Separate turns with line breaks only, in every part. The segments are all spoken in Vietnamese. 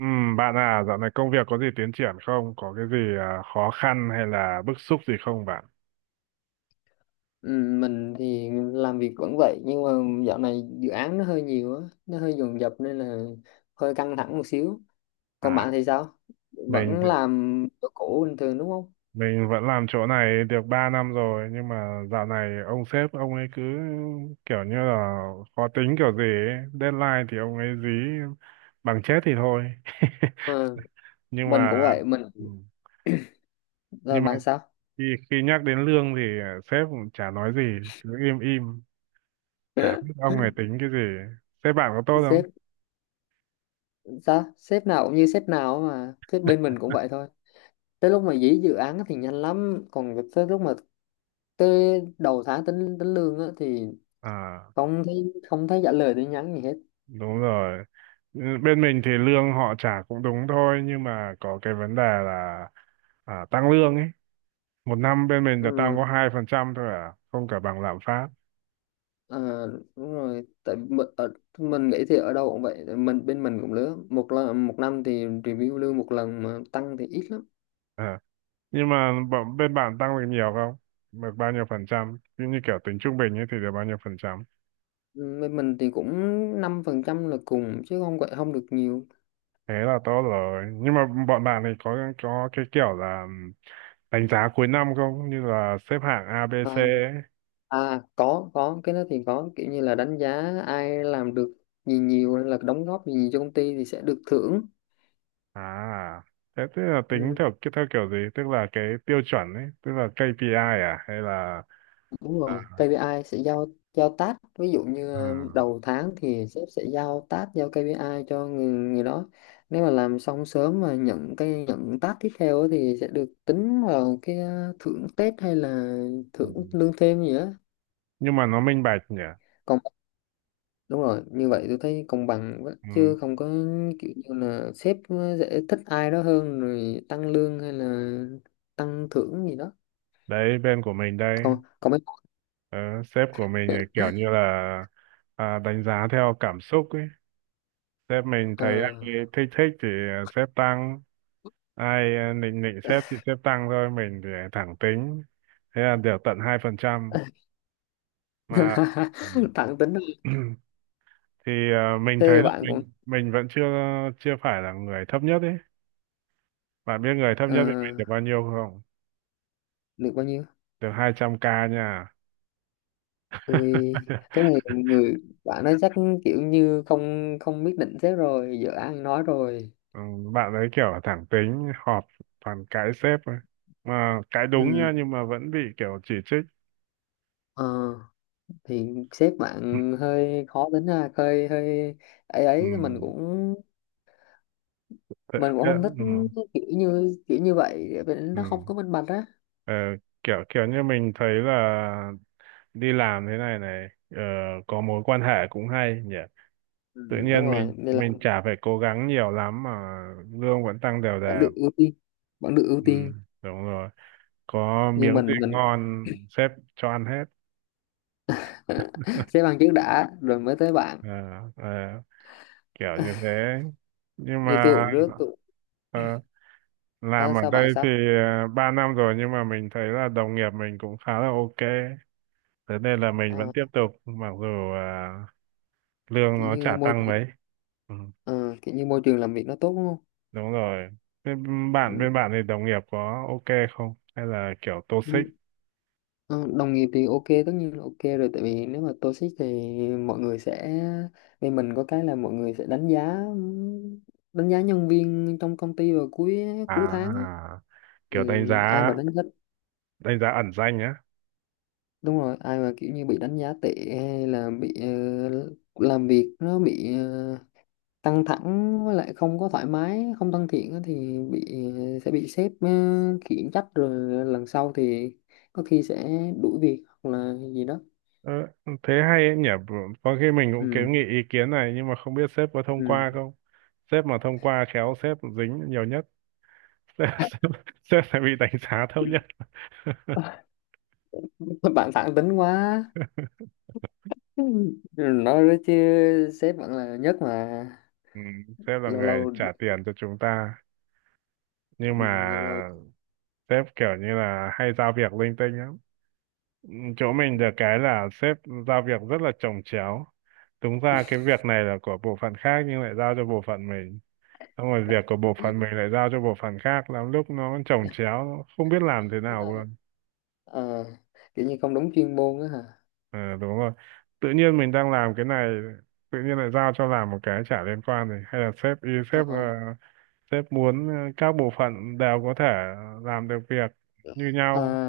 Ừ, bạn à, dạo này công việc có gì tiến triển không? Có cái gì khó khăn hay là bức xúc gì không bạn?
Ừ, mình thì làm việc vẫn vậy nhưng mà dạo này dự án nó hơi nhiều á, nó hơi dồn dập nên là hơi căng thẳng một xíu. Còn
À,
bạn thì sao,
mình
vẫn
thì-
làm chỗ cũ bình thường đúng không?
mình vẫn làm chỗ này được 3 năm rồi nhưng mà dạo này ông sếp ông ấy cứ kiểu như là khó tính kiểu gì ấy. Deadline thì ông ấy dí bằng chết thì thôi.
Ừ,
Nhưng
mình
mà
cũng vậy. Mình
ừ,
là
nhưng mà
bạn sao?
khi, khi nhắc đến lương thì sếp cũng chả nói gì, cứ im im, chả biết ông ấy tính cái gì. Sếp bạn có tốt không?
Sếp, sao sếp nào cũng như sếp nào, mà sếp bên mình cũng vậy thôi. Tới lúc mà dí dự án thì nhanh lắm, còn tới lúc mà tới đầu tháng tính tính lương á thì
À,
không thấy trả lời tin nhắn gì hết.
đúng rồi. Ừ, bên mình thì lương họ trả cũng đúng thôi, nhưng mà có cái vấn đề là tăng lương ấy. Một năm bên mình là tăng
Ừ.
có 2% thôi, à không, cả bằng lạm phát.
À, đúng rồi tại mình nghĩ thì ở đâu cũng vậy, tại mình bên mình cũng lứa một lần, một năm thì review lương một lần mà tăng thì ít lắm.
Ờ. Nhưng mà bên bạn tăng được nhiều không? Được bao nhiêu phần trăm, như kiểu tính trung bình ấy, thì được bao nhiêu phần trăm?
Ừ, bên mình thì cũng 5% là cùng chứ không gọi không được nhiều.
Thế là tốt rồi, nhưng mà bọn bạn này có cái kiểu là đánh giá cuối năm không, như là xếp hạng A B
À,
C ấy?
à có cái đó thì có, kiểu như là đánh giá ai làm được gì nhiều hay là đóng góp gì nhiều cho công ty thì sẽ được thưởng.
À, thế tức là tính
Ừ,
theo kiểu gì? Tức là cái tiêu chuẩn ấy, tức là KPI à, hay là
đúng
à,
rồi, KPI sẽ giao, giao task. Ví dụ như
à,
đầu tháng thì sếp sẽ giao task, giao KPI cho người đó. Nếu mà làm xong sớm mà nhận task tiếp theo á thì sẽ được tính vào cái thưởng Tết hay là
ừ.
thưởng lương thêm gì đó.
Nhưng mà nó minh bạch nhỉ?
Còn đúng rồi, như vậy tôi thấy công bằng quá,
Ừ.
chứ không có kiểu như là sếp sẽ thích ai đó hơn rồi tăng lương hay là tăng thưởng gì đó.
Đấy, bên của mình đây,
Còn còn mấy
ờ, sếp của mình thì kiểu như là đánh giá theo cảm xúc ấy. Sếp mình
ờ,
thấy ai thích thích thì sếp tăng, ai nịnh nịnh sếp thì sếp tăng thôi, mình thì thẳng tính. Thế là được tận 2% mà.
tặng tính,
Ừ. Mình
thế
thấy là
bạn cũng
mình vẫn chưa chưa phải là người thấp nhất ấy. Bạn biết người thấp
ờ,
nhất với mình được bao nhiêu không?
được bao nhiêu?
Được 200k nha.
Ui, thế này người bạn ấy chắc kiểu như không không biết định sếp rồi giờ ăn nói rồi.
Ừ, bạn ấy kiểu thẳng tính, họp toàn cãi sếp thôi, mà cãi đúng
ừ
nha, nhưng mà vẫn bị kiểu chỉ trích.
ờ, thì sếp bạn hơi khó tính ha, hơi hơi ấy ấy mình
Ừ,
cũng
thế,
mình cũng
thế,
không thích
ừ,
kiểu như vậy, vì
ừ.
nó không có minh bạch á.
Ờ, kiểu kiểu như mình thấy là đi làm thế này này ờ, có mối quan hệ cũng hay nhỉ, tự
Ừ, đúng
nhiên mình
rồi nên là
mình chả phải cố gắng nhiều lắm mà lương vẫn tăng đều
vẫn
đều.
được ưu tiên, vẫn được ưu
Ừ,
tiên
đúng rồi, có
Nhưng
miếng gì
mình
ngon sếp cho ăn hết.
sếp bạn trước đã rồi mới tới bạn.
Ờ, ờ, kiểu như thế. Nhưng
Như
mà
tôi cũng rước tôi.
ờ, làm
À,
ở
sao bạn
đây thì
sao?
3 năm rồi, nhưng mà mình thấy là đồng nghiệp mình cũng khá là ok, thế nên là mình vẫn
Ờ,
tiếp tục mặc dù ờ, lương
Kiểu
nó
như
chả
môi
tăng
trường,
mấy. Ừ,
ờ, kiểu như môi trường làm việc nó tốt đúng không?
đúng rồi. Thế bạn,
Ừ.
bên bạn thì đồng nghiệp có ok không hay là kiểu toxic?
Nhưng, đồng nghiệp thì ok, tất nhiên là ok rồi tại vì nếu mà toxic thì mọi người sẽ, vì mình có cái là mọi người sẽ đánh giá nhân viên trong công ty vào cuối cuối tháng á.
À, kiểu
Thì
đánh
ai
giá
mà đánh giá,
đánh giá ẩn danh á?
đúng rồi ai mà kiểu như bị đánh giá tệ hay là bị làm việc nó bị căng thẳng, với lại không có thoải mái, không thân thiện á thì bị, sẽ bị sếp khiển trách rồi lần sau thì có khi sẽ đuổi việc hoặc là gì đó.
Ờ, thế hay ấy nhỉ, có khi mình cũng
Ừ,
kiến nghị ý kiến này, nhưng mà không biết sếp có thông qua
ừ.
không. Sếp mà thông qua khéo sếp dính nhiều nhất. sếp, sếp, sếp sẽ bị đánh giá thấp nhất.
Bạn thẳng tính quá. Ừ, nói đó chứ sếp vẫn là nhất mà.
Ừ, sếp là
Lâu
người
lâu,
trả tiền cho chúng ta,
ừ,
nhưng mà
lâu lâu.
sếp kiểu như là hay giao việc linh tinh lắm. Ừ, chỗ mình được cái là sếp giao việc rất là chồng chéo. Đúng ra cái việc này là của bộ phận khác nhưng lại giao cho bộ phận mình, xong rồi việc của bộ phận mình lại giao cho bộ phận khác, lắm lúc nó chồng chéo, nó không biết làm thế nào luôn.
Ờ, kiểu như không đúng chuyên môn á hả?
Ờ, đúng rồi, tự nhiên mình đang làm cái này, tự nhiên lại giao cho làm một cái chả liên quan này. Hay là sếp ý
Ờ,
sếp là sếp muốn các bộ phận đều có thể làm được việc như
ờ,
nhau,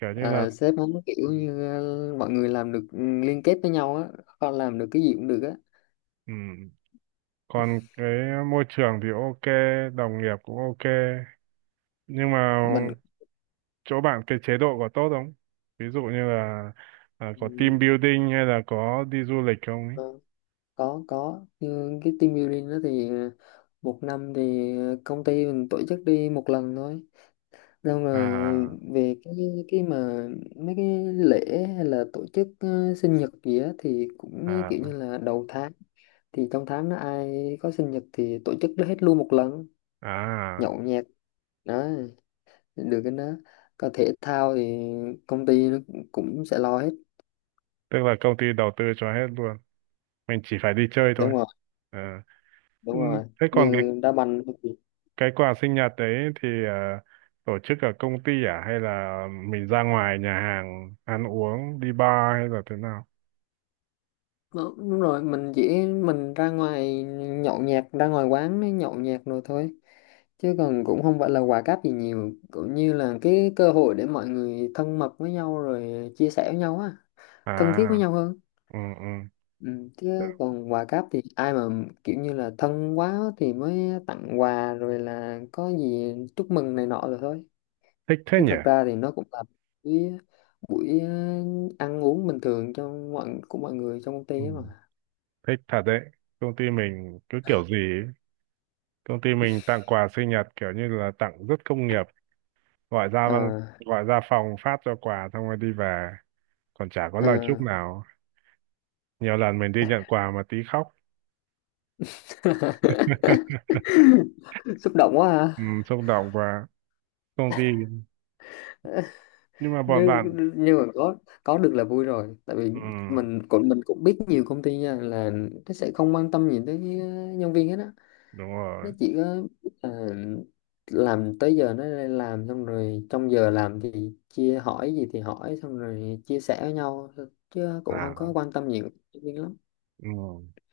kiểu như là,
Sếp muốn kiểu như mọi người làm được, liên kết với nhau á, con làm được cái gì cũng được á.
ừ. Còn cái môi trường thì ok, đồng nghiệp cũng ok, nhưng mà
Mình,
chỗ bạn cái chế độ có tốt không? Ví dụ như là có
ừ,
team building hay là có đi du lịch không ấy?
có, có nhưng cái team building đó thì một năm thì công ty mình tổ chức đi một lần thôi. Xong rồi
à
về cái mà mấy cái lễ hay là tổ chức sinh nhật gì á thì cũng kiểu như
à
là đầu tháng thì trong tháng đó ai có sinh nhật thì tổ chức hết luôn một lần,
à
nhậu nhẹt đó, được cái đó. Còn thể thao thì công ty nó cũng cũng sẽ lo hết.
Tức là công ty đầu tư cho hết luôn, mình chỉ phải đi chơi thôi
Đúng rồi,
à.
đúng
Ừ,
rồi,
thế còn cái
như đá banh.
cái quà sinh nhật đấy thì tổ chức ở công ty à, hay là mình ra ngoài nhà hàng ăn uống, đi bar, hay là thế nào?
Đó, đúng rồi, mình chỉ ra ngoài nhậu nhẹt, ra ngoài quán mới nhậu nhẹt rồi thôi, chứ còn cũng không phải là quà cáp gì nhiều, cũng như là cái cơ hội để mọi người thân mật với nhau rồi chia sẻ với nhau á, thân thiết với
À,
nhau hơn.
ừ, ừ.
Ừ. Chứ còn quà cáp thì ai mà kiểu như là thân quá thì mới tặng quà rồi là có gì chúc mừng này nọ rồi thôi.
Thích thế
Chứ
nhỉ.
thật ra thì nó cũng là buổi, buổi ăn uống bình thường cho mọi của mọi người trong công ty
Ừ,
ấy mà.
thích thật đấy. Công ty mình cứ kiểu gì ấy. Công ty mình tặng quà sinh nhật kiểu như là tặng rất công nghiệp, gọi ra văn-
Ờ,
gọi ra phòng phát cho quà xong rồi đi về, còn chả có lời
ờ.
chúc nào. Nhiều lần mình đi nhận quà mà tí khóc.
Xúc động quá ha.
Ừ, xúc động và công ty, nhưng mà bọn
nhưng
bạn,
nhưng mà có được là vui rồi, tại vì
ừ,
mình cũng biết nhiều công ty nha là nó sẽ không quan tâm gì tới nhân viên hết á.
đúng
Nó
rồi.
chỉ có ờ, làm tới giờ nó lên làm, xong rồi trong giờ làm thì chia hỏi gì thì hỏi xong rồi chia sẻ với nhau thôi. Chứ cũng không có
À,
quan tâm nhiều tới nhân viên lắm.
ừ.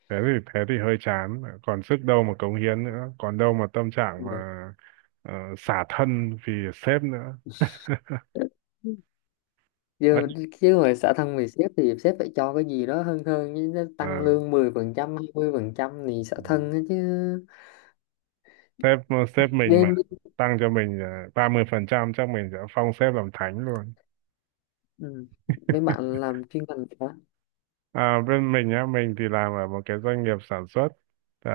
Thế thì, thế thì hơi chán, còn sức đâu mà cống hiến nữa, còn đâu mà tâm trạng mà xả thân vì sếp nữa.
Ừ.
Ấy,
Chứ, chứ hồi xã thân vì sếp thì sếp phải cho cái gì đó hơn hơn chứ, nó
ờ,
tăng lương 10%, 20% thì xã
ừ.
thân á chứ.
sếp sếp mình mà
Nên,
tăng cho mình 30% chắc mình sẽ phong sếp làm thánh luôn.
ừ. Mấy bạn làm chuyên ngành hả?
À, bên mình á, mình thì làm ở một cái doanh nghiệp sản xuất à,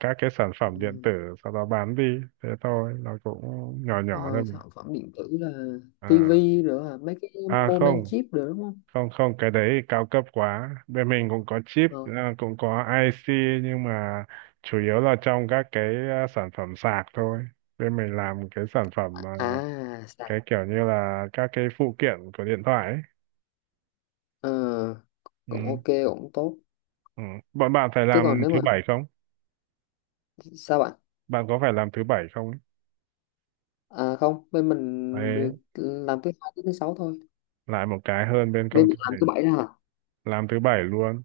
các cái sản
Ừ.
phẩm điện tử, sau đó bán đi. Thế thôi, nó cũng nhỏ nhỏ thôi
Ờ,
mà.
sản phẩm điện tử là
à,
tivi rồi à, mấy cái moment
không,
chip rồi đúng không?
không, không, cái đấy thì cao cấp quá. Bên mình cũng có chip,
Ờ.
cũng có IC, nhưng mà chủ yếu là trong các cái sản phẩm sạc thôi. Bên mình làm cái sản phẩm,
À sạc.
cái kiểu như là các cái phụ kiện của điện thoại ấy.
Ờ,
Ừ.
cũng ok cũng tốt.
Ừ. Bọn bạn phải
Chứ
làm
còn nếu
thứ
mà,
bảy không?
sao bạn?
Bạn có phải làm thứ bảy không ấy?
À, không, bên mình
Đấy,
được làm thứ hai tới thứ sáu thôi.
lại một cái hơn bên
Bên
công ty
mình làm thứ
mình.
bảy đó hả?
Làm thứ bảy luôn,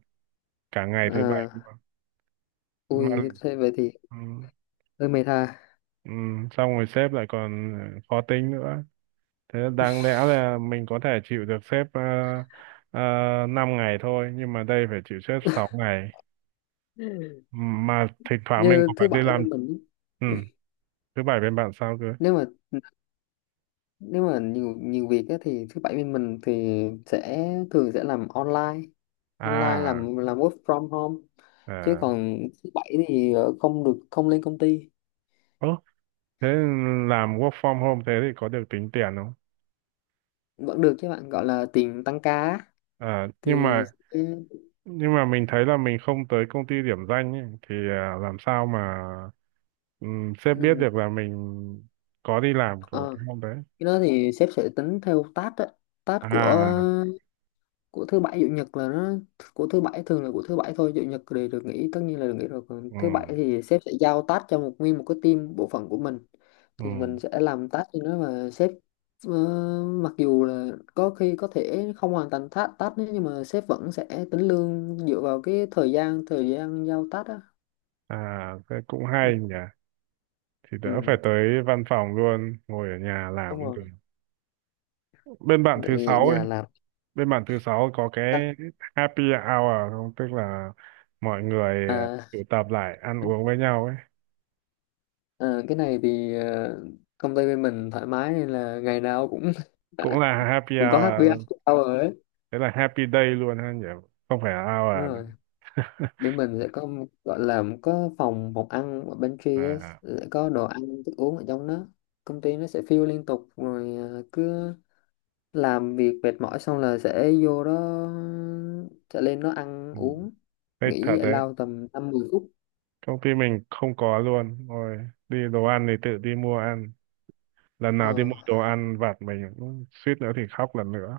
cả ngày thứ bảy
À,
luôn. Mà
ui thế vậy thì
ừ.
hơi mệt ha.
Ừ. Xong rồi sếp lại còn khó tính nữa. Thế đáng lẽ là mình có thể chịu được sếp ờ, ngày thôi, nhưng mà đây phải chịu sếp 6 ngày. Mà thỉnh thoảng mình
Như
cũng phải
thứ
đi
bảy
làm.
bên mình,
Ừ. Thứ bảy bên bạn sao cơ?
nếu mà, nếu mà nhiều nhiều việc á, thì thứ bảy bên mình thì sẽ thường sẽ làm online, online
À,
làm work from home. Chứ
à.
còn thứ bảy thì không được, không lên công ty.
Ơ, thế làm work from home thế thì có được tính tiền không?
Vẫn được chứ bạn, gọi là tiền tăng ca á.
à, nhưng
Thì,
mà
ừ,
nhưng mà mình thấy là mình không tới công ty điểm danh ấy, thì làm sao mà sếp biết
ừ,
được là mình có đi làm của
ờ,
cái hôm đấy?
cái đó thì sếp sẽ tính theo task á, task của
À,
của thứ bảy chủ nhật là nó, của thứ bảy thường là của thứ bảy thôi, chủ nhật thì được nghỉ, tất nhiên là được nghỉ rồi, còn
ừ,
thứ bảy thì sếp sẽ giao task cho một nguyên một cái team bộ phận của mình,
ừ.
thì mình sẽ làm task cho nó và sếp ờ, mặc dù là có khi có thể không hoàn thành task task đấy nhưng mà sếp vẫn sẽ tính lương dựa vào cái thời gian giao task á.
À thế cũng
Ừ,
hay nhỉ, thì đỡ phải
ừ,
tới văn phòng luôn, ngồi ở nhà làm
đúng
cũng
rồi
được. bên bạn
tại
thứ
vì ở
sáu ấy
nhà làm.
bên bạn thứ sáu có cái happy hour không, tức là mọi người
À,
tụ tập lại ăn uống với nhau ấy?
à, cái này thì công ty bên mình thoải mái nên là ngày nào cũng
Cũng là happy hour
cũng có happy
à,
hour ấy.
thế là happy day luôn ha nhỉ, không phải là
Đúng
hour nữa.
rồi, bên mình sẽ có một- gọi là có phòng phòng ăn ở pantry á,
À,
sẽ có đồ ăn thức uống ở trong đó, công ty nó sẽ fill liên tục rồi à, cứ làm việc mệt mỏi xong là sẽ vô đó, sẽ lên đó ăn
ừ.
uống,
Thế thật
nghỉ giải
đấy,
lao tầm 5-10 phút.
công ty mình không có luôn rồi, đi đồ ăn thì tự đi mua ăn. Lần
Ờ,
nào đi mua đồ ăn vặt mình cũng suýt nữa thì khóc lần nữa.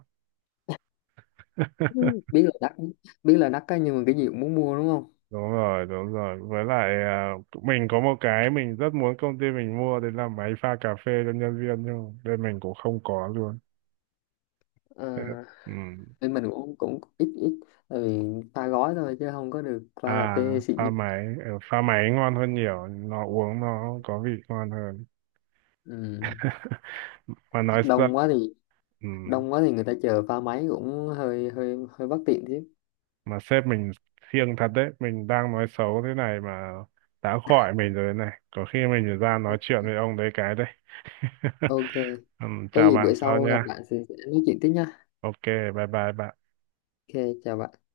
biết là đắt, biết là đắt á, nhưng mà cái gì cũng muốn mua đúng không?
Đúng rồi, đúng rồi, với lại tụi mình có một cái mình rất muốn công ty mình mua đấy là máy pha cà phê cho nhân viên, nhưng mà bên mình cũng không có luôn.
Ờ,
Thế, ừ.
bên mình cũng cũng ít ít tại vì pha gói thôi chứ không có được pha
À,
cà phê xịn nhất.
pha máy ngon hơn nhiều, nó uống nó có vị ngon hơn.
Ừ.
Mà nói ra,
đông quá thì
ừ,
đông quá thì người ta chờ pha máy cũng hơi hơi hơi bất tiện chứ.
mà sếp mình siêng thật đấy, mình đang nói xấu thế này mà đã khỏi mình rồi này, có khi mình ra nói chuyện
Ok.
với ông đấy cái đấy.
Ok,
Ừ,
có
chào
gì
bạn
bữa
sau
sau gặp
nha,
bạn thì sẽ nói chuyện tiếp nha.
ok, bye bye bạn.
Ok chào bạn.